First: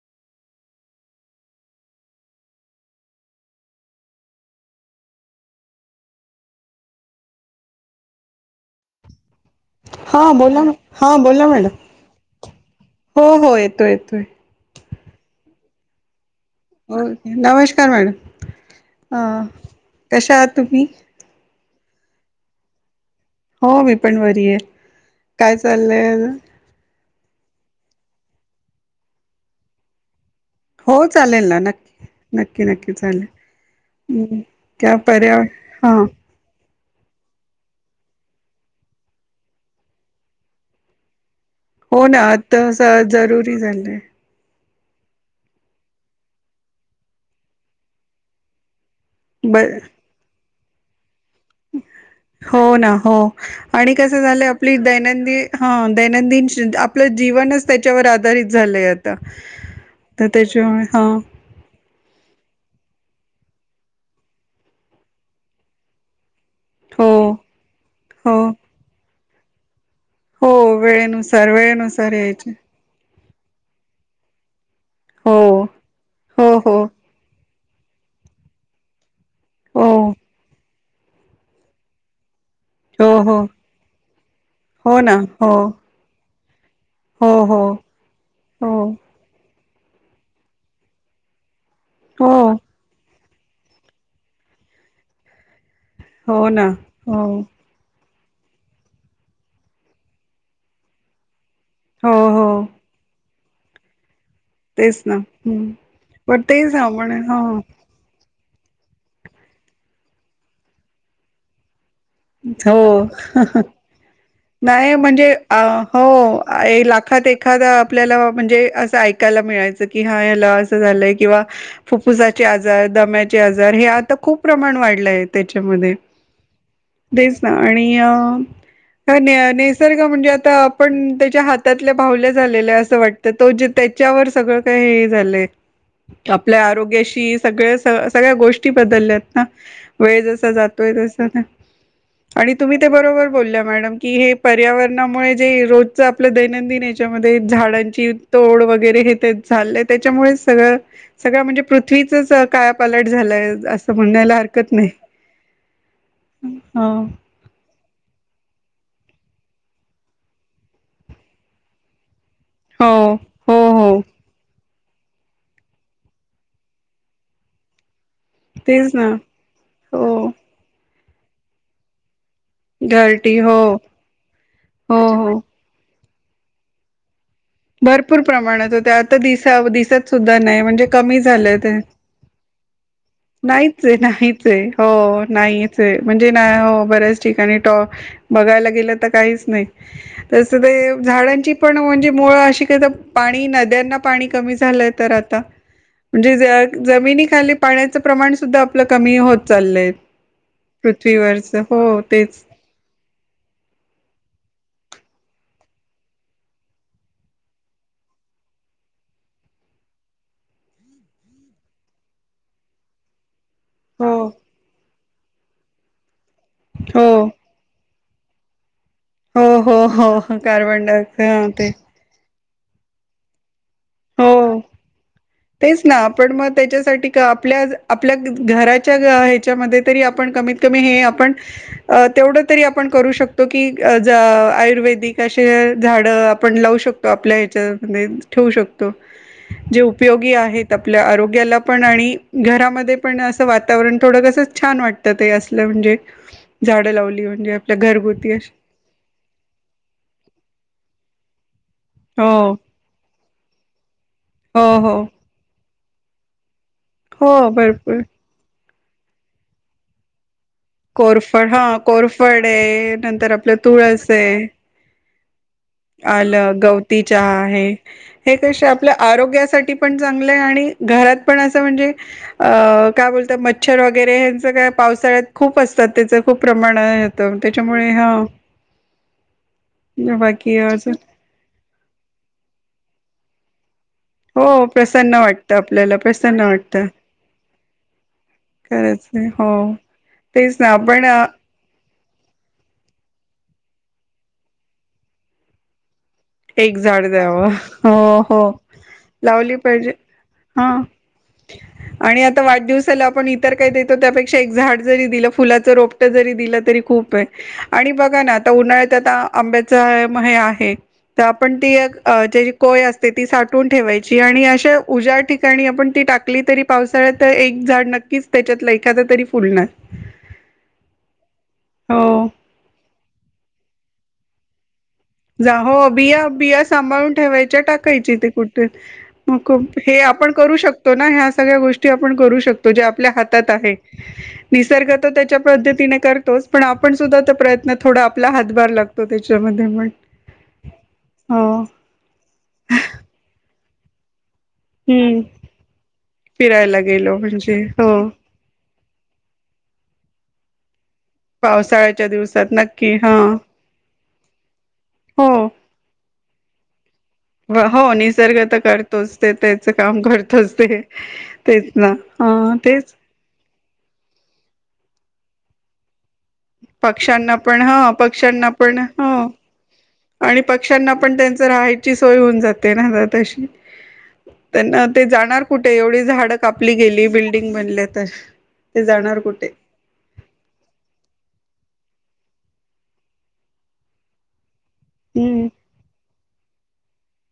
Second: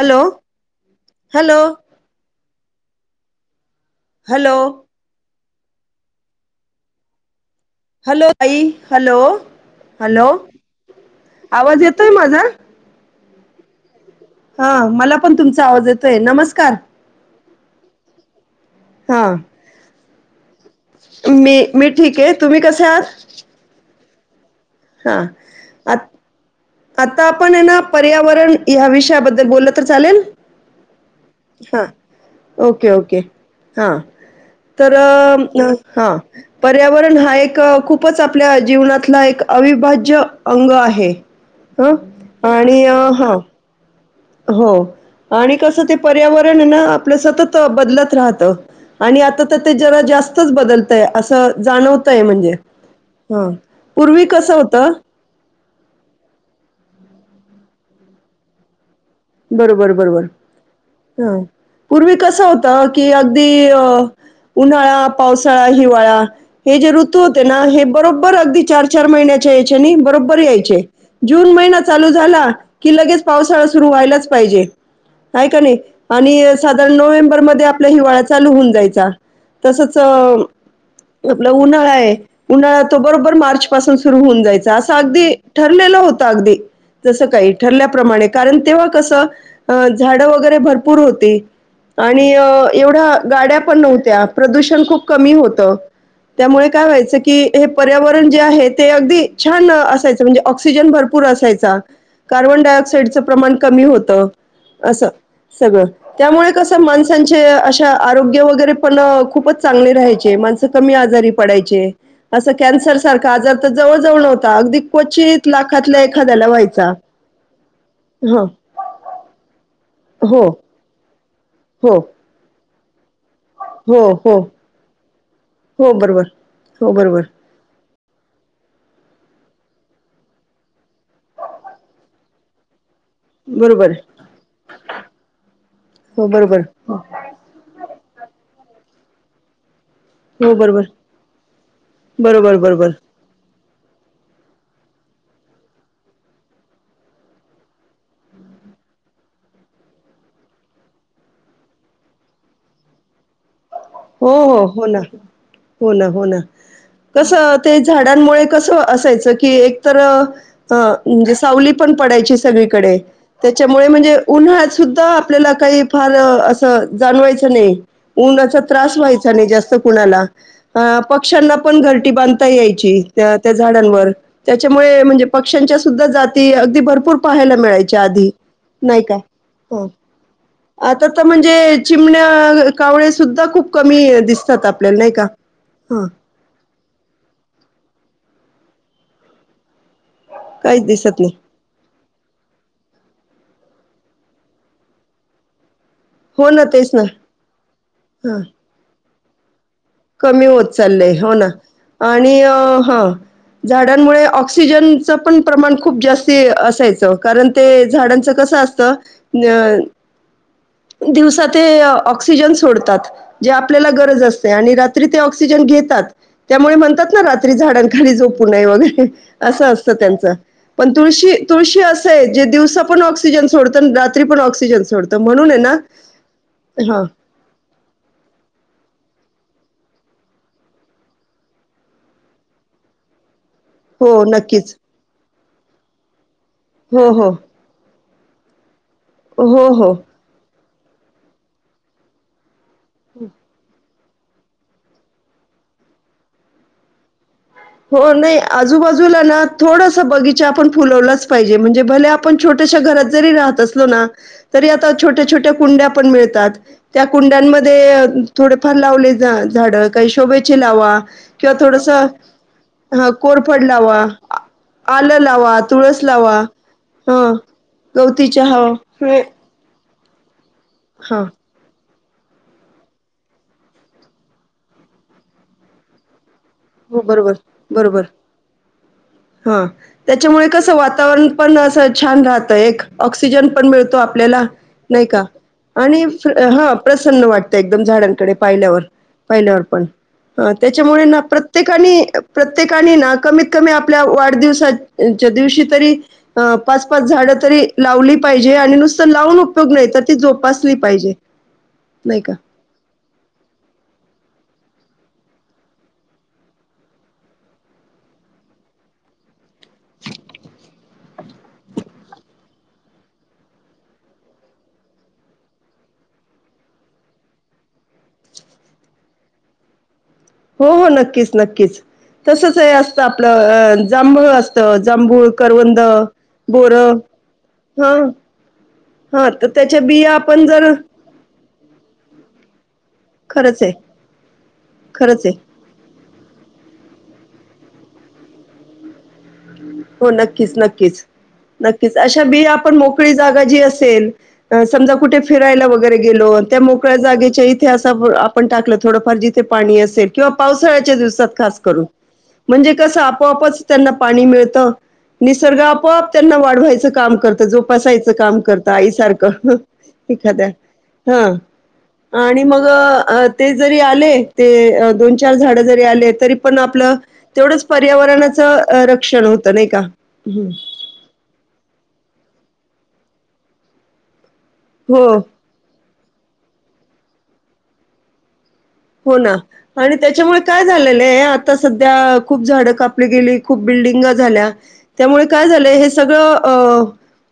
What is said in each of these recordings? Hello hello hello hello ताई hello हा hello बोला हा बोला मॅडम आवाज येतोय माझा हो हो येतोय येतोय हा मला पण तुमचा आवाज येतोय नमस् हो नमस्कार मॅडम हा ह कशा आहात? तुम्ही? मी मी ठीक आहे. तुम्ही कसे आहात? हो मी पण बरी आहेत. हा काय आ चाललंय अजून? आता आपण आहे ना पर्यावरण ह्या विषयाबद्दल बोलल तर चालेल? हो चालेल ना हां नक्की नक्की ओके नक्की ओके हां चालेल तर त्या पर्या हा हां पर्यावरण हा एक खूपच आपल्या जीवनातला एक अविभाज्य अंग आहे. ह हो ना आता आणि हा जरुरी झालंय. हो आणि कसं ते पर्यावरण ना आपलं सतत बदलत राहत! आणि आता तर ब ते जरा जास्त च बदलतय. असं जाणवतय म्हणजे, हो ना हो हा आणि पूर्वी झालंय कसं होत आपली दैनंदिन हा दैनंदिन आपलं जीवनच त्याच्यावर आधारित झालं आहेत. बरोबर बरोबर हा पूर्वी कसा होत? कि अगदी उन्हाळा, पावसाळा, हिवाळा हे जे हो ऋतू होते ना हे बरोबर हो अगदी चार चार महिन्या चे त्यांनी बरोबर हो यांचे, वेळेनुसार जून महिना चालू वेळेनुसार झाला यायचे. की लगेच पावसाळा सुरू व्हायला पाहिजे. हो. हाय का नाही हो आणि हो साधारण नोव्हेंबर मध्ये आपला हिवाळा चालू होऊन जायचा. हो तसंच आपलं उन्हाळा आहे उन्हाळा तो हो बरोबर हो मार्च पासून सुरू होऊन जायचा असं हो ना अगदी हो ठरलेलं होत. अगदी जसं हो काही हो ठरल्याप्रमाणे, कारण हो तेव्हा अ झाड वगैरे भरपूर होती. आणि हो एवढा गाड्या पण नव्हत्या प्रदूषण खूप कमी होतं! हो ना त्यामुळे काय व्हायचं हो की हे पर्यावरण [unintelligible] जे आहे ते अग छान असायच म्हणजे ऑक्सिजन भरपूर असायच. हो हो कार्बनडाय ऑक्साईड च प्रमाण कमी होतं. अस तेच ना हम्म सगळं पण त्यामुळे कस तेच आपण हो माणसांचे अशा आरोग गे वगैरे पण खूपच चांगले राहायचे माणसं कमी आजारी पडायचे. असं हो कॅन्सर सारखा आजार तर जवळ जवळ नव्हता. अगदी नाही म्हणजे क्वचित लाखातल्या हो एखाद्याला अ व्हायचा. लाखात एखाद आपल्याला. हं. म्हणजे असं ऐकायला मिळायचं. कि हा हो. याला असं झालंय. किंवा हो. फु्ुफुसाचे आज जाय दमॅ चे आजार हे हो. आता हो. खूप प्रमाण वाढय हो. त्याच्यामध्ये. बरोबर. हो. बरोबर. तेच ना आणि. निअ त निअ नेसर्ग म्हणजे आता आपण त्याच्या हातातल्या बाहुल्या झालेल्या असं वाट तर तो बरोबर आहे. त्याच्यावर सगळं काही हे झालंय हो. बरोबर. आपल्या आरोग्याशी सगळ. त सगळ्या गोष्टी बदलल्यात ना, वेळ जसा हो. बरोबर. जातोय तस ना, आणि तुम्ही ते बरोबर बोले. मडम की हे पर्यावरणामुळे जे रोजच आपलं दैनंदिन याच्यामध्ये झाडांची तोड वगैरे हे ते झालंय त्याच्यामुळे सगळं सगळं म्हणजे पृथ्वीचच कायापालट झालाय अस. हो हो हो ना हो ना हो ना, हो कसं ते झाडांमुळे कस असायच की एक तर अ म्हणजे सावली पण पडायची. हो सगळीकडे हो त्याच्यामुळे हो म्हणजे उन्हाच सुद्धा आपल्याला काही फार असं जाणवायचं नाही ऊनच. तेच त्रास ना व्हायचा नाही जास्त हो कुणाला अ अप पक्षांना पण घरटी बांध [unintelligible] त्या घरटी त्या हो झाडांवर त्याच्या हो मुळो म्हणजे हो पक्षांच सुध्दा जाते अगदी भरपूर पाहायला मिळायच्या भरपूर आधी प्रमाणात होते नाही का आता दिसा हो दिसत सुद्धा नाही म्हणजे आत कमी त झालं ते म्हणजे चिमन्या कवळे सुद्धा खुप ते नाहीच हे हो नाहीच हे हा म्हणजे नाही हो बऱ्याच ठिकाणी टॉ बघायला गेलं तर काहीच नाही. तस ते काहीच दिसत नाही झाडांची पण म्हणजे मुळ अ का पाणी नद्यांना पाणी कमी झालंय तर आता म्हणजे हो ना तेच ना जमिनीखाली पाण्याचं प्रमाण हां सुद्धा आपलं क मी होत चाललंय कमी होत चाललय हो ना पृथ्वीवरच हो आणि तेच अ हा झाडांमुळे ऑक्सिजनच पण प्रमाण खूप जास्त असायचं कारण ते झाडांच कसं असतं अ दिवसाात ऑक्सिजन सोडतात जे आपल्याला हो गरज असते आणि ऑक्सिजन घेतात त्यामुळे म्हणतात ना हो रात्री झाडां घरी जो पु नाहीय वगैरे हो असं हो असतं त्यांच हो कार्बन पण डायऑक्साइड तुळशी हा ते तुळशी असं आहेच दिव पण ऑक्सिजन सोड हो तेच ना आपण मग हां त्याच्यासाठी का आपल्या आपल्या घराच्या आहेत आपण कत कमी आप तेव तरी आपण करू शकतो तो की ज हो नक्कीच आयुर्वेदिक असे झाड आपण लावू हो शकतो हो आपल्या ह्याच्यामध्ये ठेवू शकतो हो, जे हो. उपयोगी आहेत आपल्या आरोग्याला पण आणि घरामध्ये ण असं वातावरण थोडं कस छान वाटतं ते असलं म्हणजे झाडं लावली म्हणजे आपल्या हो घरगुती नाही अशी आजूबाजूला ना थोडस बगीचा आपण फुलवलाच पाहिजे म्हणजे भले हो आपण छोट्याश्या घरात जरी राहत असलो ना हो तरी आता हो छोट्या छोट्या कुंड्या पण मिळतात त्या हो भरपूर कुंडांमध्ये थोड फार लावले जा झाड काही शोभे लावा कोरफड किंवा हा थोडस कोरफड नंतर आपलं तूळ अस आहे झाडं लावा तुळस लावा. आलं, गवती चहा हं, आहे गवती हे चहा. कसे आपल्या हे आरोग्यासाठी पण चांगलं आहे आणि घरात हां, पण असं म्हणजे अ काय बोलत मच्छर वगैरे हेंच काय पावसाळ्यात खूप असतात त्याच खूप प्रमाण हो बरोबर, येतं त्याच्यामुळे बरोबर. हाे, हां. त्याच्यामुळे बाकी कसं अजून वातावरण पण असं छान राहतं एक ऑक्सिजन पण मिळतो. त आपल्याला हो नाही प्रसन्न का, वाटतं आपल्याला आणि प्रसन्न ह वाटतं प्रसन्न वाटत एकदम झाडांकडे पाहील्यावर खरंच आहे हो पाहील्यावर पण तेच त्याच्यामुळे आपण ना प्रत्येकाने ना कमीत कमी आपल्या वाढदिवसाच्या दिवशी तरी अ एक पाच पाच झाड झाडं द्याव तरी लावली हो हो पाहिजे आणि नुसतं लावून लावली उपयोग नाही पाहिजे, तर ती जोपासली हां पाहिजे. नाही आणि का? आता वाढदिवसाला आपण इतर काय देतो त्यापेकी झाड जरी दिलं फुलाच रोपट जरी दिलं तरी खूप आहे आणि बघा ना आता उन्हाळ्यात आता आंब्याच म आहे. तर आपण ती एक त्याची कोय असते ती साठवून ठेवायची. आणि अशा उज्या ठिकाणी आपण ती टाकली तरी पावसाळ्यात एक झाड नक्कीच त्याच्यात एखाद तरी फुलणार. हो हो नक्कीच नक्कीच हो तसच हे असत आपलं अ जांभळ असत. जा हो बिया बिया सांभाळून ठेवायच्या हां. टाकायची ते कुठे हा तर खूप त्याच्या हे बिया आपण करू जर शकतो ना, ह्या सगळ्या गोष्टी आपण करू शकतो, जे आपल्या हातात आहे, निसर्ग तर खरंच आहे त्याच्या पद्धतीने करतोच पण आपण सुद्धा प्रयत्न थोडा आपला हातभार लागतो. त्याच्या मध्ये मग. हो नक्कीच नक्कीच नक्कीच अशा बीया आपण मोकळी जागा जी अस तेल समजा कुठे हम्म फिरायला वगैरे गेलो त्या फिरायला मोकळ्या गेलो जागेच्या म्हणजे इथे हो असं आपण टाकलं थोड फार जिथे पाणी असेल किंवा पावसाळ्या पावसाळ्याच्या दिवसात खास करून पावसाळ्याच्या दिवसात म्हणजे नक्की कस हा आपोआपच पाणी मिळतं. हो निसर्ग आपोआप त्यांना वाढवायच काम करतो, हो जोसायचं निसर्ग काम तर करत, करतोच आईसारख ते त्याच काम एखाद्या करतोच ते ह तेच ना आणि हा मग तेच ते जरी आले दोन चार झाड जरी आले तरी पण आपलं पक्ष्यांना पण तेवढंच हा पक्ष्यांना पर्यावरणाचं पण हा रक्षण होत. आणि पक्ष्यांना पण त्यांच राहायची सोय होऊन जाते ना तशी. त्यांना ते हो. जाणार कुठे एवढेच झाडं कापली गेली बिल्डिंग बनल्या तर ते हो जाणार ना कुठे आणि त्याच्यामुळे काय झालेलं आहे आता सध्या त्या खूप झाडं कापली गेली खूप बिल्डिंग झाल्या. त्यामुळे काय हम्म झालंय हे सगळं अ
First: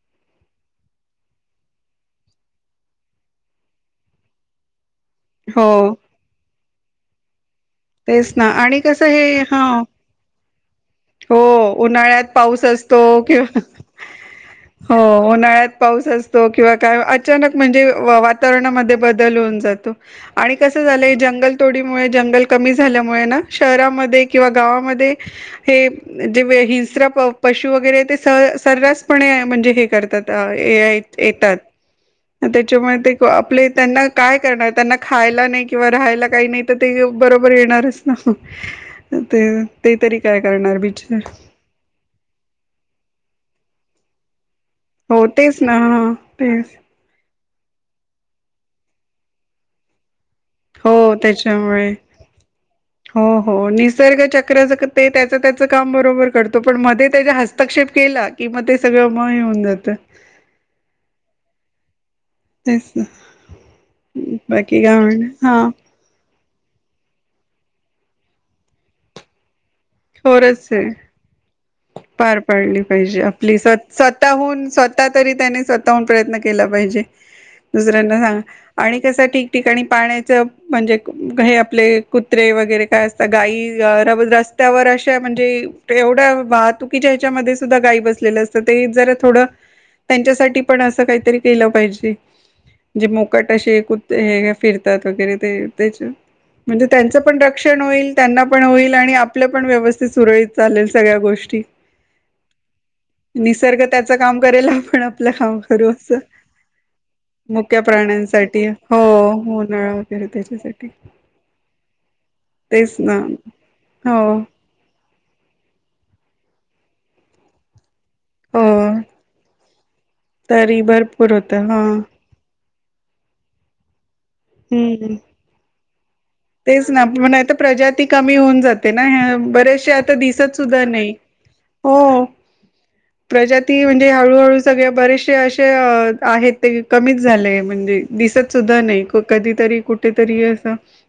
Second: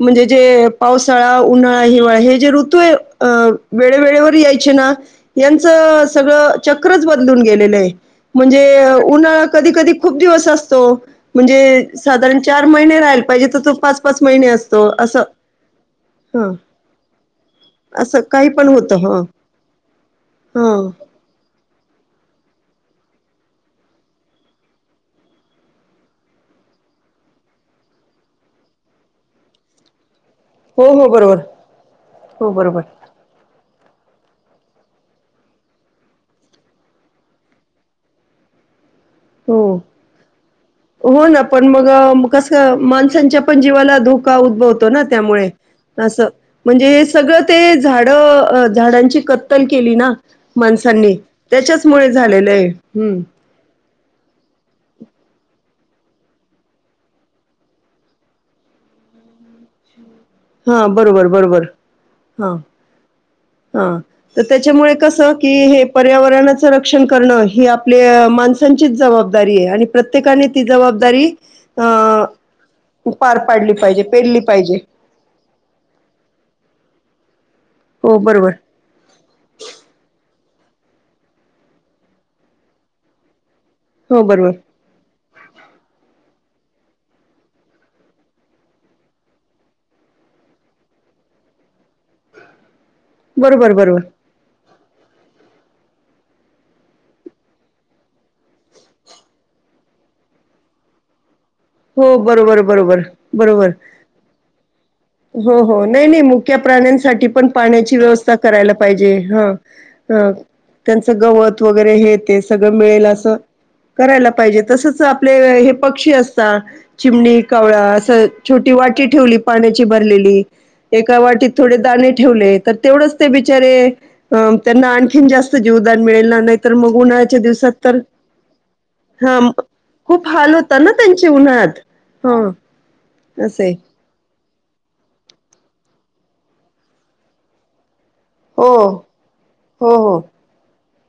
म्हणजे जे पावसाळा, उन्हाळा, हिवाळा हे जे ऋतू आहे अ वेळेवेेळेवर यायचे ना, हो यांचं चक्रच बदलून गेलं तेच [unintelligible] ना आणि म्हणजे कसं हे उन्हा हा कधी, कधी, खूप दिवस असो हो उन्हाळ्यात पाऊस महिने असतो. राहायला कि पाहिजे तर तो पाच पाच महिने असतो हो असं उन्हाळ्यात पाऊस असतो. हं. किंवा काय अचानक म्हणजे असं काही पण वातावरणामध्ये होतं हं. बदल होऊन जातो. आणि कस हं. झालं जंगल, तोडीमुळे जंगल कमी झाल्यामुळे ना शहरामध्ये किंवा गावामध्ये. हे जे हिंस्र पशू वगैरे ते स सर्रास पणे म्हणजे हे करतात. हो, हो बरोबर. येतात हो बरोबर. त्याच्यामुळे आपले त्यांना काय करणार त्यांना खायला नाही. किंवा राहायला काही नाही तर ते बरोबर येणारच ना. ते हो. ते तरी काय करणार बिचार हो ना पण मग कस माणसांच्या पण जीवाला धोका उद्भवतो [unintelligible] हो त्यामुळे तेच ना ह अस तेच म्हणजे हे सगळं ते झाड झाडांची कत्तल केली ना. हो माणसांनी त्याच्याच त्याच्यामुळे मुळे झालेलंय हे हम्म हो हो निसर्ग चक्रच ते त्याच त्याच काम बरोबर करतो. पण मध्ये त्याचा हस्तक्षेप केला, की मग ते सगळं म येऊन जातं. हा बरोबर बरोबर हा तेच ना हा तर बाकी त्याच्यामुळे काय कस म्हण की हा हे पर्यावरणच संरक्षण करण ही आपले माणसांचीच जबाबदारी आहे आणि प्रत्येकाने ती खरच आहे जबाबदारी [inaudible] पार पाडली पाहिजे पार आपली स् पाडली पाहिजे, पेलली स्वतःहून, पाहिजे. स्वतः तरी त्यांनी स्वतःहून प्रयत्न केला पाहिजे. दुसऱ्यांना हो, सांगा बरोबर. आणि कसं? ठिकठिकाणी पाण्याच म्हणजे हे आपले कुत्रे, वगैरे काय असत गाई हो, बरोबर. रस्त्यावर अशी म्हणजे एवढ्या वाहतुकीच्या ह्याच्यामध्ये सुद्धा गाई बसलेलं असतं. ते जरा थोड त्यांच्यासाठी पण असं काहीतरी केलं पाहिजे. जे मोकट बरोबर, अशे बरोबर. कुत्रे हे फिर [unintelligible] म्हणजे त्यांच पण रक्षण होईल त्यांना पण होईल आणि आपलं पण व्यवस्थित सुरळीत चालेल सगळ्या गोष्टी हो बरोबर बरोबर बरोबर निसर्ग त्याचं काम करेल आपण आपलं काम हो हो करू नाही असं नाही मुख्य प्राण्यांसाठी पण मुक्या पाण्याची व्यवस्था प्राण्यांसाठी करायला हो पाहिजे ह उन्हाळा वगैरे त्याच्यासाठी त्यांच गवत वगैरे हे ते सगळं तेच मिळेल ना असं हो करायला पाहिजे तसच आपले हे पक्षी अस [unintelligible] चिमणी, कावळा हो छोटी वाटी ठेवली पाण्याची भरलेली तरी एका भरपूर वाटीत होतं थोडे हा दाणे ठेवलेत तेवढंच ते बिचारे अ त्यांना हम्म आणखीन जास्त जीवदान मिळेल ना नाही तर तेच मग ना पण उन्हाळ्याच्या आता दिवसात तर प्रजाती कमी होऊन जाते ना [unintelligible] ह्या हा बरेचसे आता खूप हाल दिसत होता सुद्धा ना त्यांचे उन्हाळ्यात हो हा असं आहे प्रजाती म्हणजे हळूहळू सगळे बरेचसे असे आहेत ते कमीच झाले म्हणजे दिसत हो सुद्धा नाही. कधीतरी हो हो कुठेतरी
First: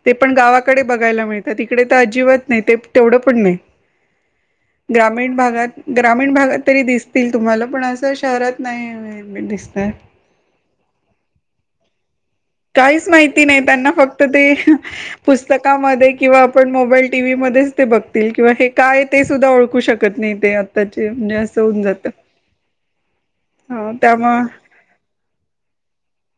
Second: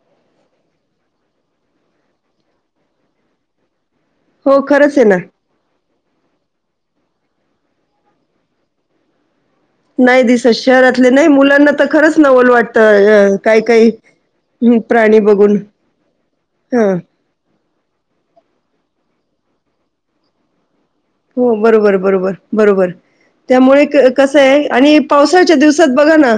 ते पण गावाकडे बघायला मिळतात. इकडे तर अजिबात नाही ते तेवढं पण नाही. हो खरंच आहे ना ग्रामीण भागात ग्रामीण भागात तरी दिसतील तुम्हाला पण असं शहरात नाही मिळ दिस नाही दिसत शहरातले नाही मुलांना तर खरंच नवल काहीच वाटतं अ, माहिती नाही काही काही त्यांना फक्त ते हम्म प्राणी बघून पुस्तकामध्ये किंवा आपण हा मोबाईल टीव्ही मध्येच ते बघतील किंवा हे काय ते सुद्धा ओळखू शकत नाही ते आत्ताचे म्हणजे हो असं होऊन बरोबर जातं. बरोबर बरोबर त्यामुळे हो कसं त्यामुळे आहे आणि पावसाळ्याच्या दिवसात बघा ना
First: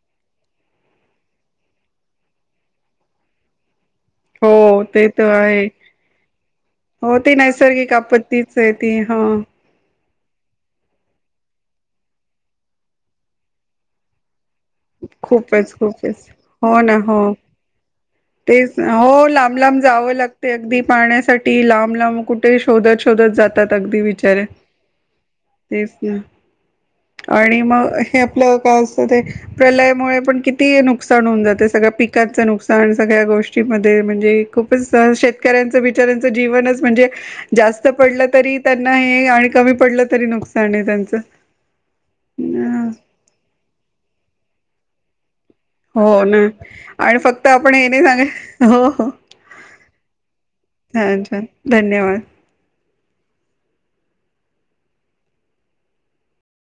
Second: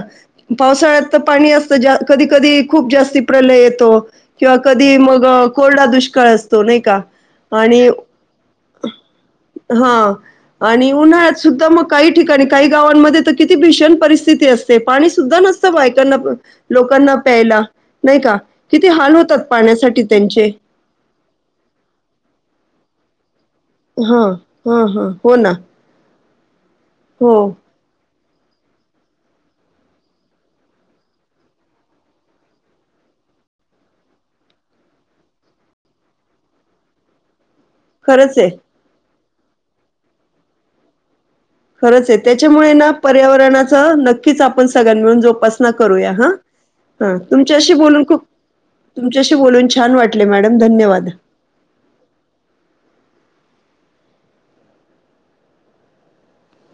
पावसाळ्यात तर पाणी असतं कधी कधी खूप जास्ती प्रलय येतो. किंवा हो कधी ते मग तर आहे कोरडा दुष्काळ असतो नाही का हो ते आणि नैसर्गिक आपत्तीच आहे ती हा हा आणि उन्हाळ्यात सुद्धा मग काही ठिकाणी काही गावांमध्ये तर किती भीषण परिस्थिती अस ते पाणी सुद्धा नसत खूपच बायकांना खूपच लोकांना प्यायला नाही. का? ते किती हाल हो होतात लांब लांब पाण्यासाठी जावं त्यांचे. लागते अगदी पाण्यासाठी साठी लांब लांब कुठे शोधत शोधत जात अगदी हां, बिचारे हां, हां. हो ना. तेच ना हो. आणि मग हे आपलं काय असतं ते प्रलयमुळे पण किती नुकसान होऊन जाते सगळ्या पिकांचं नुकसान सगळ्या गोष्टीमध्ये म्हणजे खूपच शेतकऱ्यांच बिचाऱ्यांचं जीवनच म्हणजे जास्त पडलं खरंच आहे, तरी त्यांना आणि कमी पडलं तरी नुकसान आहे त्यांचं खरंच आहे त्याच्यामुळे ना अ, पर्यावरणाचं नक्कीच आप ण सगळ्यां मिळून जोपा सना करूया हो हा ना ह आणि फक्त आपण तुमच्याशी हे बोलून नाही खूप सांगाय हो हो तुमच्याशी बोलून छान वाटल मॅडम धन्यवाद छान छान धन्यवाद.